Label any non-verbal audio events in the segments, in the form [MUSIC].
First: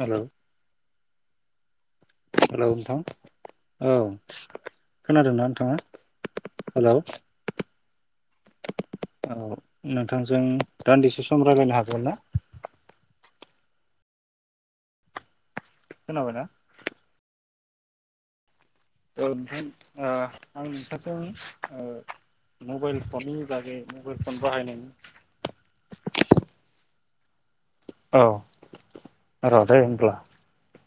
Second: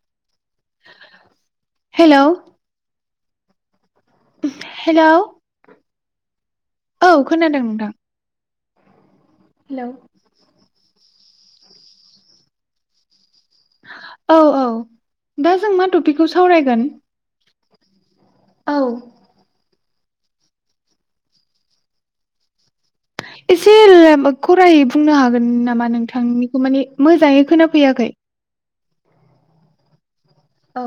Hello hello नोंथां। औ hello खोनादोंना नोंथांङा। औ खोनादों नोंथां। औ नोंथांजों दान्दिसे। सम रायलायनो हागोन ना। औ औ। दा जों मा टपिकखौ खोनाबायना सावरायगोन। [UNINTELLIGIBLE] ओ आं नोंथांजों ओ मबाइल। फननि एसे बागै मबाइल फन खरायै बाहायनायनि बुंनो हागोन नामा नोंथांनिखौ माने मोजाङै खोना फैयाखै। औ [INAUDIBLE] औ।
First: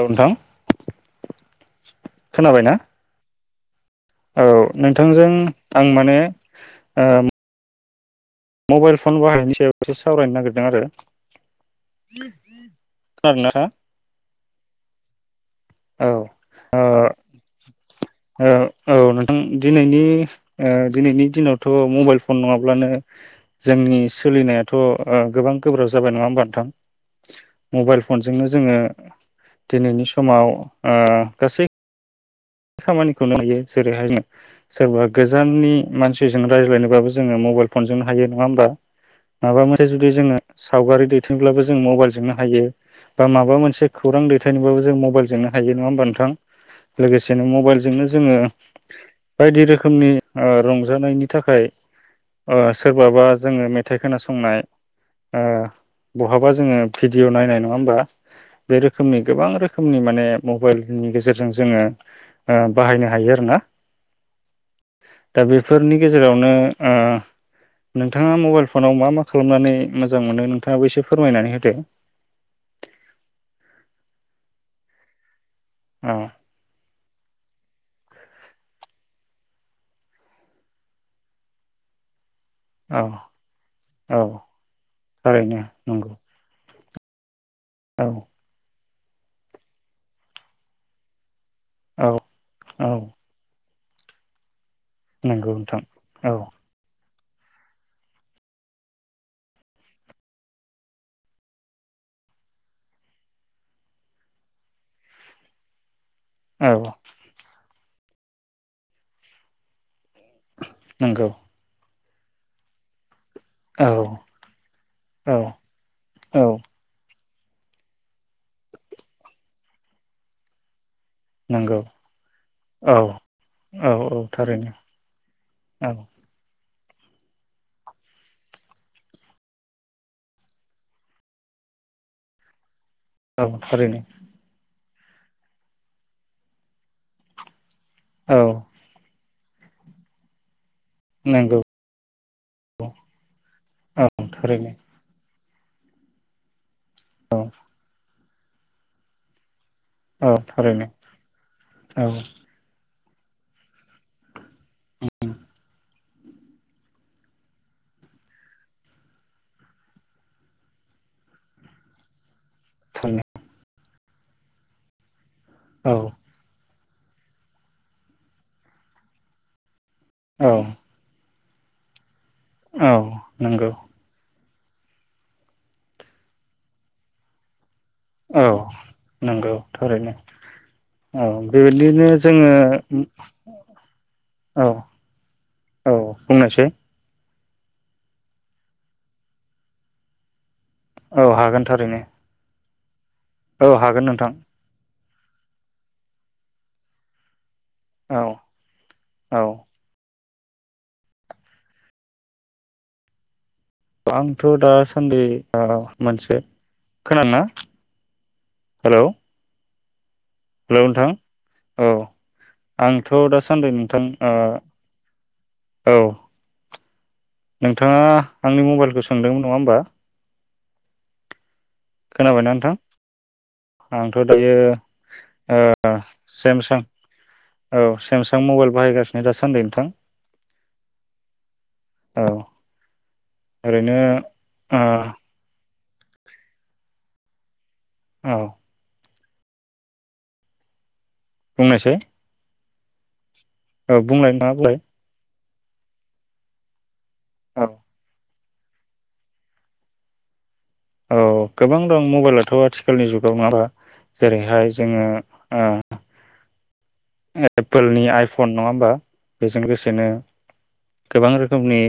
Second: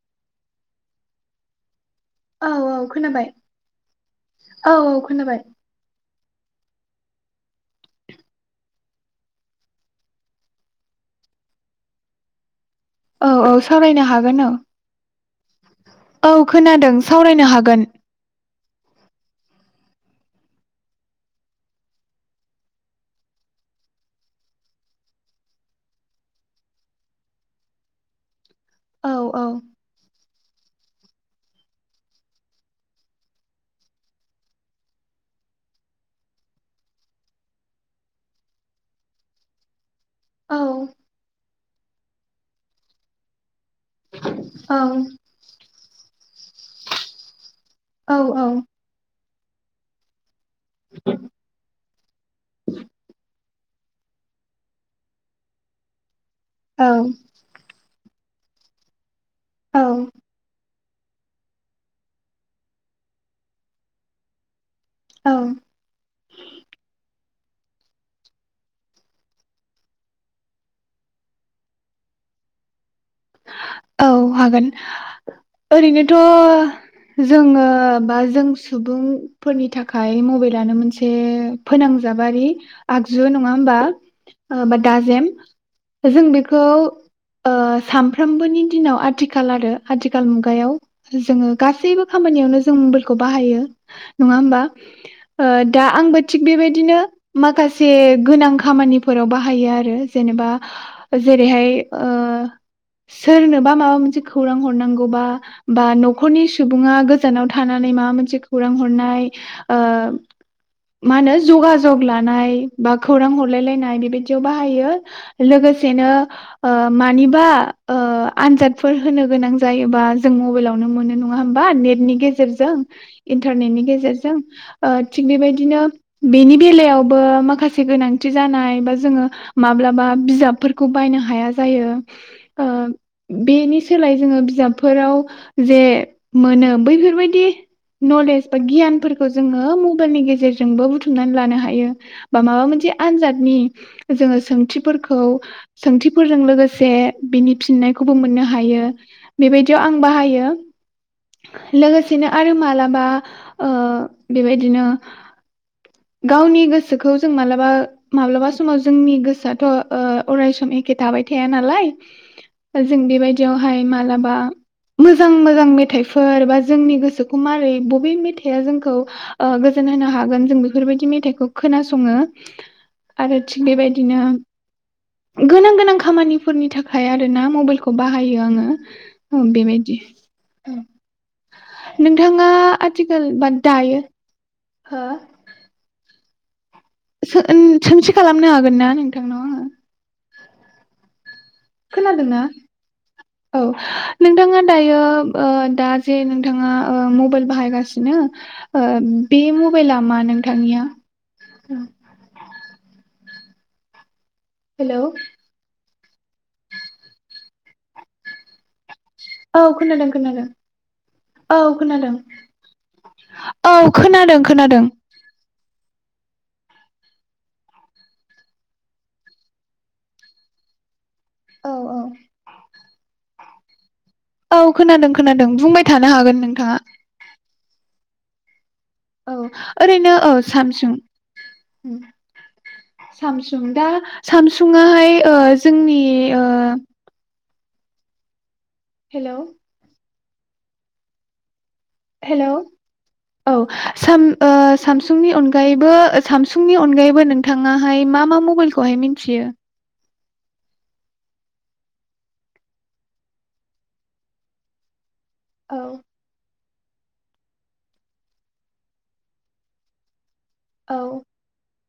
औ नोंथां। औ खोनाबायना औ खोनाबाय। औ नोंथांजों आं माने। ओं। मबाइल फन बाहायनायनि सायावसो सावरायनो नागिरदों आरो। औ खोनादों ना औ नोंथाङा सावरायनो हागोन औ। औ खोनादों सावरायनो हागोन। औ नोंथां दिनैनि दिनैनि दिनावथ' मबाइल फन नङाब्लानो जोंनि सोलिनायाथ' गोबां गोब्राब जाबाय नङा होमबा नोंथां मबाइल फनजोंनो जोङो औ औ दिनैनि सम समाव औ गासै खामानिखौनो हायो जेरैहाय सोरबा गोजाननि मानसिजों रायज्लायनोबाबो जोङो मबाइल फनजोंनो हायो नङा होमबा माबा मोनसे जुदि जोङो औ सावगारि दैथोंब्लाबो जों मबाइलजोंनो हायो माबा मोनसे खौरां दैथायनोबाबो औ जों मबाइजोंनो हायो। नङा होनबा नोंथां लोगोसे। मबाइल। बेजोंनो जोङो। औ बायदि रोखोमनि। रंजानायनि थाखाय सोरबाबा जोङो मेथाइ खोनासंनाय। बहाबा जोङो औ भिडिअ' नाय नङा होमबा। बे रोखोमनि। गोबां रोखोमनि माने मबाइल। नि गेजेरजों जोङो। बाहायनो हायो आरोना। औ दा बेफोरनि गेजेरावनो। नोंथाङा मबाइल फनाव मा मा खालामनानै मोजां मोनो नोंथाङाबो एसे फोरमायनानै होदो। औ हागोन। औ ओरैनोथ'। जोङो बा जों सुबुंफोरनि थाखाय मबाइलानो मोनसे फोनांजाबारि। औ आगजु नङा होमबा औ बा दाजेम थारैनो नंगौ जों बेखौ औ साम नि दिनाव आथिखाल आरो आथिखाल मुगायाव जोङो। गासैबो औ खामानियावनो जों औ मबाइलखौ बाहायो। नङा होमबा। नंगौ नोंथां दा आंबो औ थिग बेबायदिनो। माखासे गोनां खामानिफोराव बाहायो आरो जेनेबा जेरैहाय सोरनोबा माबा मोनसे खौरां हरनांगौबा बा न'खरनि औ सुबुङा गोजानाव थायो। थानानै माबा मोनसे खौरां हरनाय। मा नंगौ होनो जगा जग लानाय बा। खौरां औ हरलायनाय बेबायदियाव बाहायो औ लोगोसेनो औ मानि [INAUDIBLE] आनजादफोर होनो गोनां जायोबा जों मबाइलावनो मोनो नङा होनबा नंगौ नेटनि गेजेरजों औ इन्टारनेटनि औ औ गेजेरजों थारैनो थिक बेबायदिनो। औ बेलायावबो माखासे गोनांथि जानाय बा जोङो माब्लाबा बिजाबफोरखौ बायनो हाया जायो ओं। औ बेनि थारैनो सोलाय जोङो बिजाब फोराव जे मोनो बैफोर बायदि औ न'लेज बा गियान जोङो मबाइलनि गेजेरजों जोंबो बुथुमनानै लानो नंगौ हायो बा माबा मोनसे आनजादनि औ जोङो थारैनो सोंथिफोरखौ सोंथिफोरजों लोगोसे औ बिनि फिननायखौ मोननो हायो बेबायदि। आं औ बाहायो थारैनो औ लोगोसेनो आरो मालाबा ओं बेबायदिनो गावनि गोसोखौ जों मालाबा माब्लाबा समाव जोंनि गोसोआथ' अराय सम एखे थाबाय थाया नालाय। जों थारैनो बेबायदियावहाय मा मालाबा मोजां मोजां औ मेथाइफोर बा जोंनि गोसोखौ मारै बबे मेथाइआ जोंखौ होनो हागोन जों औ बेफोरबायदि मेथाइखौ खोनासङो। औ आरो थिग नंगौ बेबायदिनो। गोनां गोनां खामानिफोरनि थाखाय हाया आरोना मबाइल खौ बाहायो औ आङो ओ नंगौ बेबायदि थारैनो ओं औ बेबायदिनो नोंथाङा जोङो आथिखाल बा दायो औ हो औ बुंनायसै सों सोंथि खालामनो हागोन ना नोंथांनाव आङो। औ हा खोनादोंना? औ हागोन नोंथां नोंथाङा दायो। ओ दा जे नोंथाङा ओ मबइल बाहायगासिनो औ ओ औ बे म'बेला मा नों थांनिया औ आंथ' दासान्दि ओ मोनसे खोना ना हेलौ औ खोनादों खोनादों हेलौ नोंथां औ खोनादों आंथ' दासान्दि औ नोंथां ओ खोनादों खोनादों। औ। नोंथाङा आंनि मबाइलखो सोंदोंमोन नङा होमबा? औ औ खोनाबायना नोंथां आंथ' दायो औ खोनादों खोनादों बुंबाय ओ थानो हागोन नोंथाङा सेमसां औ सेमसां मबाइल बाहायगासिनो औ दासान्दि नोंथां ओरैनो ओ सामसुं उम औ सामसुं दा ओरैनो ओ सामसुआहाय ओ जोंनि ओ औ हेलौ बुंनायसाय हेलौ औ साम बुंलाय ओ नङा बुंलाय सामसुंनि अन गायैबो सामसुंनि अनगायै बो औ नोंथाङाहाय मा मा म बेलखौहाय मिनथियो? औ गोबां दं मबाइलाथ' आथिखालनि जुगाव नङाबा? जेरैहाय जोङो ओ औ एप्पोलनि आइफन नङा होमबा बेजों लोगोसेनो गोबां रोखोमनि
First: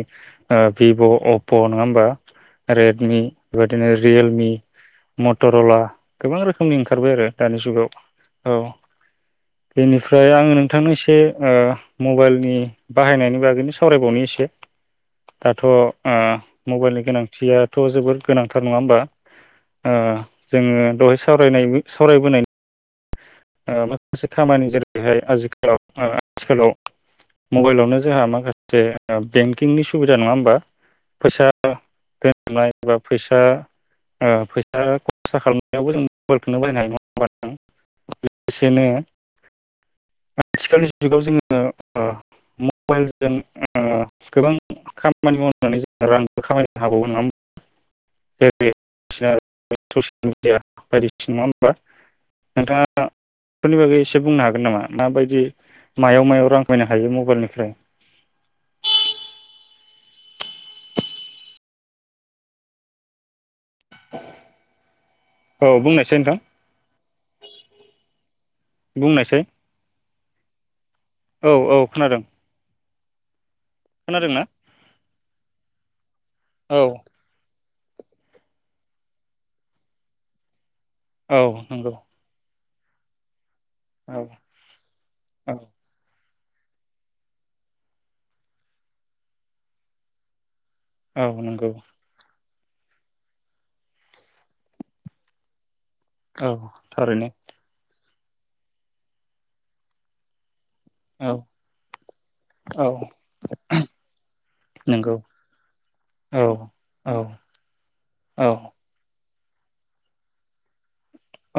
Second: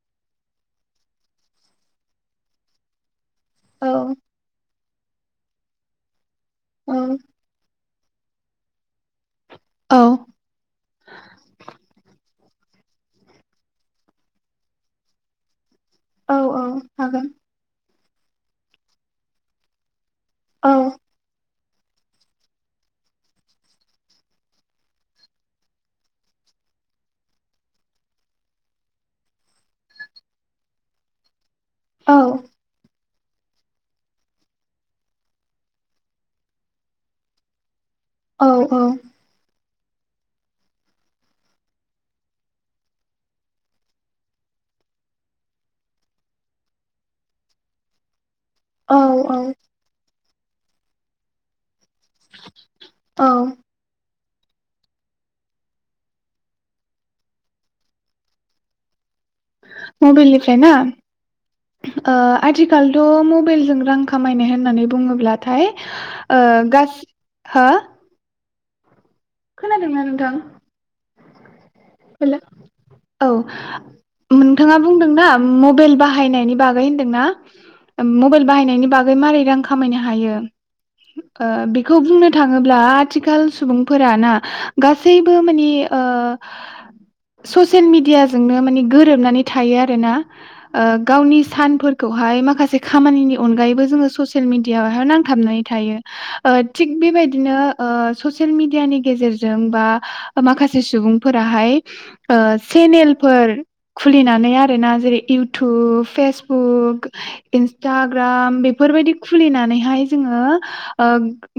ओ भिभ', अप्प' नङा होमबा? रेडमि, बेबायदिनो औ रियेलमि, मटर'ला, गोबां रोखोमनि औ ओंखारबाय आरो दानि जुगाव। औ औ बेनिफ्राय आं नोंथांनो एसे ओ मबाइलनि बाहायनायनि बागैनो सावरायबावनो एसे दाथ' आ औ औ मबाइलनि हागोन गोनांथियाथ' जोबोर गोनांथार नङा होमबा? ओ औ जोङो दहाय सावरायनायनि सावरायबोनाय‌ ओ माखासे खामानि जेरैहाय आजिखालाव आथिखालाव मबाइलावनो जोंहा माखासे बेंकिंनि सुबिदा नङा होमबा? फैसा औ [UNINTELLIGIBLE] फैसा ओ फैसा खरसा खालामनायावबो जों मबाइलखौनो बाहायनो हायो नङा होमबा नोंथां? औ औ लोगोसेनो आथिखालनि जुगाव जोङो ओ मबाइलजों ओ गोबां खामानि मावनानै जों रांबो खामायनो हाबावो नङा होनबा? [UNINTELLIGIBLE] औ मिडिया बायदिसिना [UNINTELLIGIBLE] बा नोंथाङा औ बेफोरनि बागै एसे बुंनो हागोन नामा? माबायदि मायाव मायाव रां खामायनो हायो मबाइलनिफ्राय? मबाइलनिफ्राय ना ओ आथिखालथ' म मबेलजों रां खामायनाय होननानै बुङोब्लाथाय औ बुंनायसै नोंथां ओ गास हो बुंनायसाय। थां औ औ। खोनादों। औ खोनादोंना नोंथाङा बुंदों ना? उम मबाइल बाह बाहायनायनि बागै औ होनदोंना? ओम मबाइल बाहायनायनि बागै मारै रां खामायनो हायो। औ ओ नंगौ बेखौ बुंनो थाङोब ब्ला आथिखाल सुबुंफोरा औ ना गासैबो औ माने ओ ससियेल मिडियाजोंनो माने गोरोबनानै थायो आरो ना ओ औ गावनि नंगौ सानफोरखौहाय माखासे खामानिनि अनगायैबो जोङो ससियेल मिडियायावहाय नांथाबनानै थायो। ओ औ थिग थारैनो बेबायदिनो ओ ससेल मिदियानि गेजेरजों बा ओ माखासे से औ सुबुंफोराहाय ओ औ सेनेलफोर खुलिनानै आरोना नंगौ जेरै इउथुब, औ फेसबुक, औ औ इन्सटाग्राम बेफोरबायदि खुलिनानैहाय जोङो ओ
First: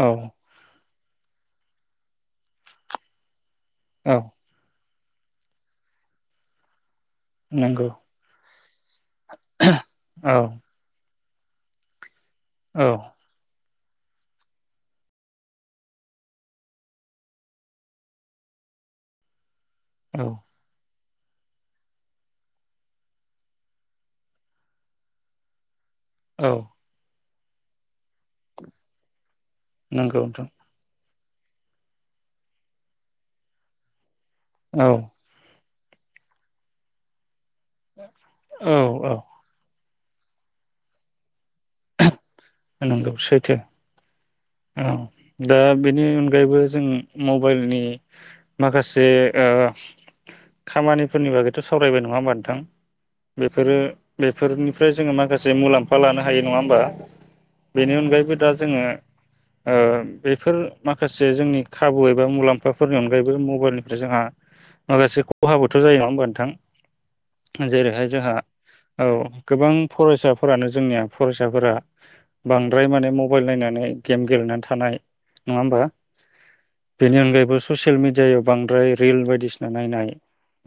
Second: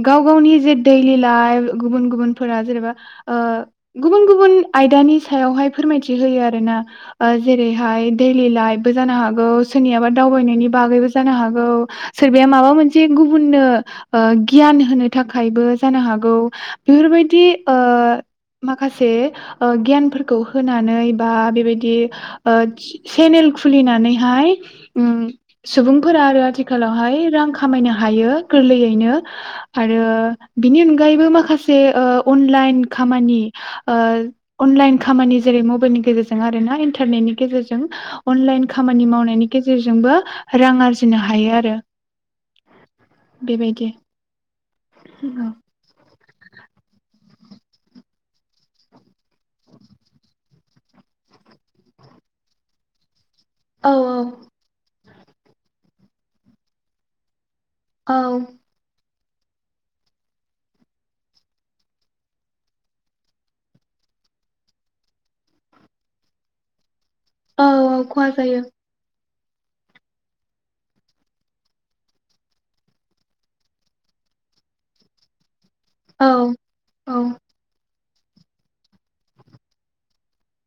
औ गाव गावनि जे देइलि लाइफ गुबुन गुबुनफोरा जेरेबा ओ औ गुबुन गुबुन आयदानि सायावहाय फोरमायथि होयो आरोना। ओ नंगौ जेरैहाय देइलि लाइफबो जानो हागौ सोरनियाबा औ दावबायनायनि बागैबो जानो हागौ। सोरबाया माबा औ मोनसे गुबुननो ओ गियान होनो थाखायबो जानो हागौ बेफोरबायदि ओ माखासे ओ गियान औ फोरखौ होनानै बा बेबायदि ओ से सेनेल खुलिनानैहाय उम सुबुंफोरा आरो औ आथिखालावहाय रां खामायनो हायो गोरलैयैनो।। आरो नंगौ नोंथां बिनि अ नगायैबो माखासे ओ अनलाइन खामानि ओ औ। अनलाइन खामानि जेरै मबाइलनि गेजेरजों आरो ना इन्थारनेटनि गेजेरजों अनलाइन औ खामानि औ मावनायनि गेजेर जोंबो रां आरजिनो हायो आ नंगौ सैथो। बेबायदि औ दा बिनि अनगायैबो जों मबाइलनि माखासे ओ खामानिफोरनि बागैथ' सावरायबाय नङा होमबा नोंथां? बेफोरो औ बेफोरनिफ्राय जोङो माखासे मुलाम्फा लानो हायो नङा होमबा? बेनि औ अनगायैबो दा जोङो ओ बेफोर माखासे जोंनि खाबु एबा मुलाम्फाफोरनि अनगायैबो मबाइलनिफ्राय जोंहा माखासे खहाबोथ जायो नङा होमबा नोंथां? औ औ जेरैहाय खहा जोंहा जायो औ। गोबां फरायसाफोरानो जोंनिया फरायसाफोरा बांद्राय माने मबाइल नायनानै गेम गेलेनानै थानाय नङा होमबा औ औ बेनि अनगायैबो ससियेल मि जायाव बांद्राय रिल बायदिसिना नायनाय।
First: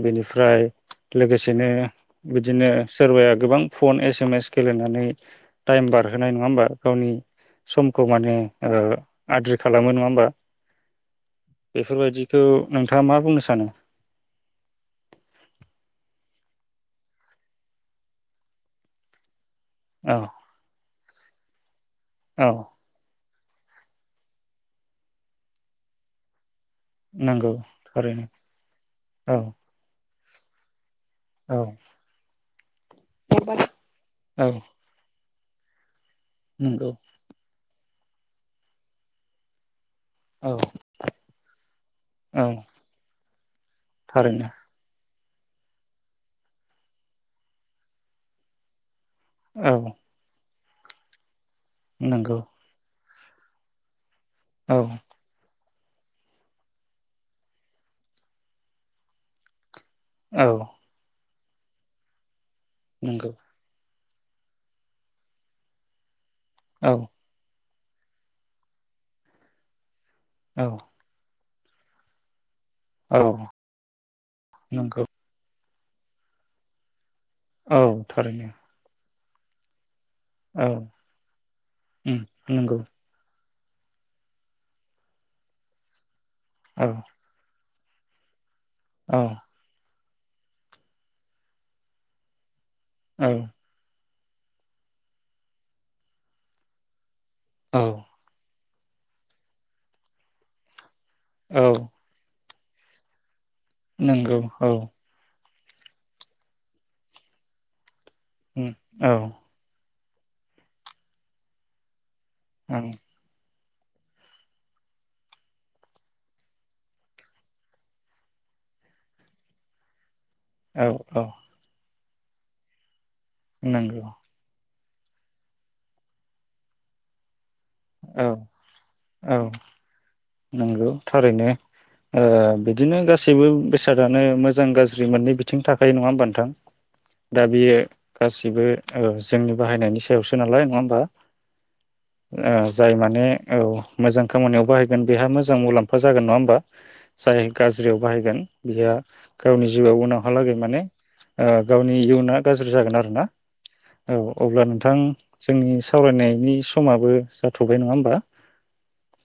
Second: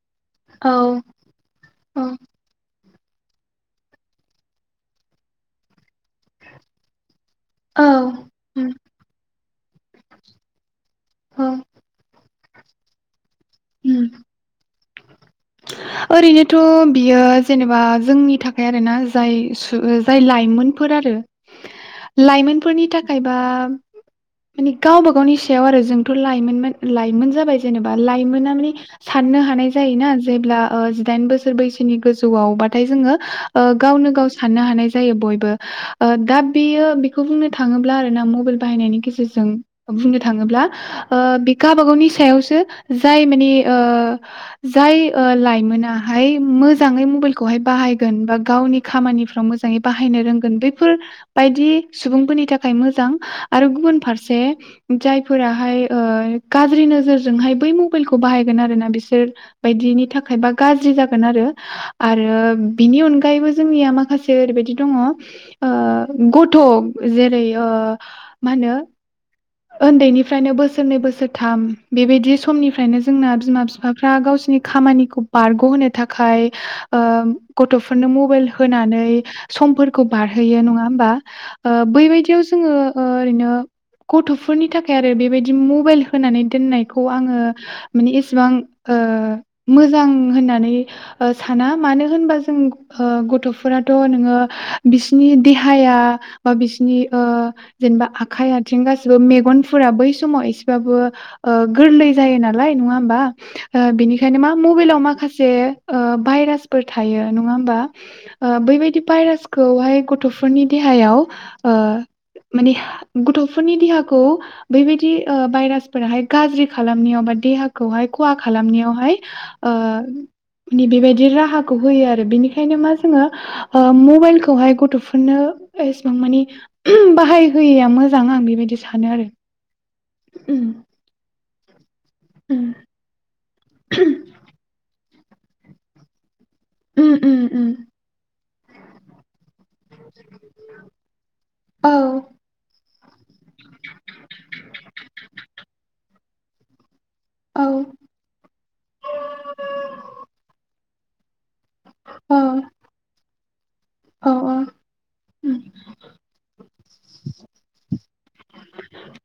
बेनिफ्राय औ लोगोसेनो बिदिनो सोरबाया गोबां फन एस एम एस गेलेनानै टाइम बारहोनाय नङा होमबा? गावनि औ सम खौ माने उम ओ आद्रि खालामो नङा होमबा? औ बेफोरबायदि खौ नोंथाङा मा बुंनो सानो उम आरैनो थ'बियो जेनेबा जोंनि थाखाय आरोना जाय औ जाय लाइमोन फोर आरो औ लाइमोनफोरनि थाखाय बा मानि गावबा-गावनि सायाव आरो जोंथ' लायमोनमोन। लाइमोन नंगौ जाबाय जेनेबा थारैनो लाइमोना मानि औ साननो हानाय जायोना। जेब्ला ओ- दाइन बोसोर औ बैसोनि गोजौआवबाथाय जोङो ओ गावनो-गाव औ साननो हानाय जायो बयबो। ओ दा बेयो नंगौ बेखौ बुंनो थां- थाङोब्ला आरो ना मबाइल बाहायनायनि गे - रजों बुंनो औ थाङोब्ला ओ बि गाबागावनि औ सायावसो जाय माने ओ थारैनो जाय। लाइमोनाहाय मोजाङै मबाइलखौहाय बाहायगोन बा गावनि खामानिफ्राव औ मोजाङै बाहायनो रोंगोन बे- फोर- बायदि नंगौ सुबुंफोरनि थाखाय मोजां। आरो गुबुन- [UNINTELLIGIBLE] औ जायफोराहाय ओ गाज्रि नोजोरजोंहाय बै मबाइलखौ बाहायगोन आरो ना बिसोर। बायदिनि औ थाखायबा गाज्रि जागोन आरो आरो बेनि नंगौ अनगायैबो जोंनिया मा - माखासे ओरैबायदि दङ ओ गथ' औ जेरै ओ मा होनो उन्दैनि फ्रायनो औ बोसोरनै बोसोरथाम बेबायदि समनि फ्रायनो औ जोंना बिमा बिफाफ्रा गावसिनि नंगौ खामानिखौ बारग'होनो- थाखाय ओ औ गथ'फोरनो थारैनो मबाइल होनानै। समफोर- खौ औ बारहोयो नङा होमबा उम बैबायदियाव जोङो नंगौ ओरैनो गथ'फोरनि थाखाय आरो बेबायदि मबाइल होनानै औ दोननायखौ आङो माने इसेबां ओ औ मोजां होननानै साना मानो होनबा जों अ औ गथ'फोराथ' ओ बिसिनि देहाया बा बिसिनि ओ औ जेनेबा आखाइ आथिं गाैबो मेगनफोरा बै समाव एसेबाबो ओ औ गोरलै जायो। नालाय नङा होमबा नंगौ बिनिखायनो मा औ मबाइलाव माखासे जे भाइरासफोर थायो नङा होमबा ओ उम बेबायदि औ भाइरासखौहाय गथ'फोरनि देहायाव ओ माने उम गथ' बे फोरनि देहाखौ बेबायदि ओ भाइरास फोराहाय गाज्रि खालामनायाव बा देहाखौहाय खहा खालामनायावहाय औ बेबायदि राहाखौ होयो आरो। द बेनिखायनो मा ओ नंगौ मबाइलखौहाय ग गथ'फोरनो एसेबां मानि बाहाय होया। मोजां औ आं बेबायदि सानो आरो। औ उम नंगौ थारैनो बिदिनो गासैबो बेसादानो मोजां गाज्रि गाज्रि मोनै बिथिं थाखायो नङा होमबा नोंथां उम उम उम गसिबो ओ जोंनि बाहायनायनि सायावसो नालाय नङा होमबा औ ओ जाय माने औ मोजां खामानियाव बाहाय बेहा मोजां मुलाम्फा जागोन नङा होन बा जाय औ गाज्रियाव बाहायगोन बिहा गावनि जिउआव उनावहालागै माने गावनि औ इयुनाआ गाज्रि जागोन आरो ना औ अब्ला नोंथां उम जोंनि सावरायनायनि समाबो जाथ'बाय नङा होमबा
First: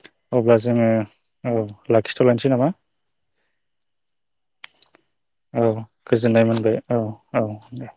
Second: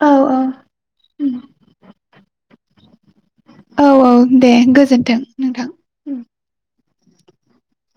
औ औ अब्ला जोङो उम औ लाखिथ'लायनोसै नामा औ औ दे गोजोन औ गोजोननाय मोनबाय। औ औ दे।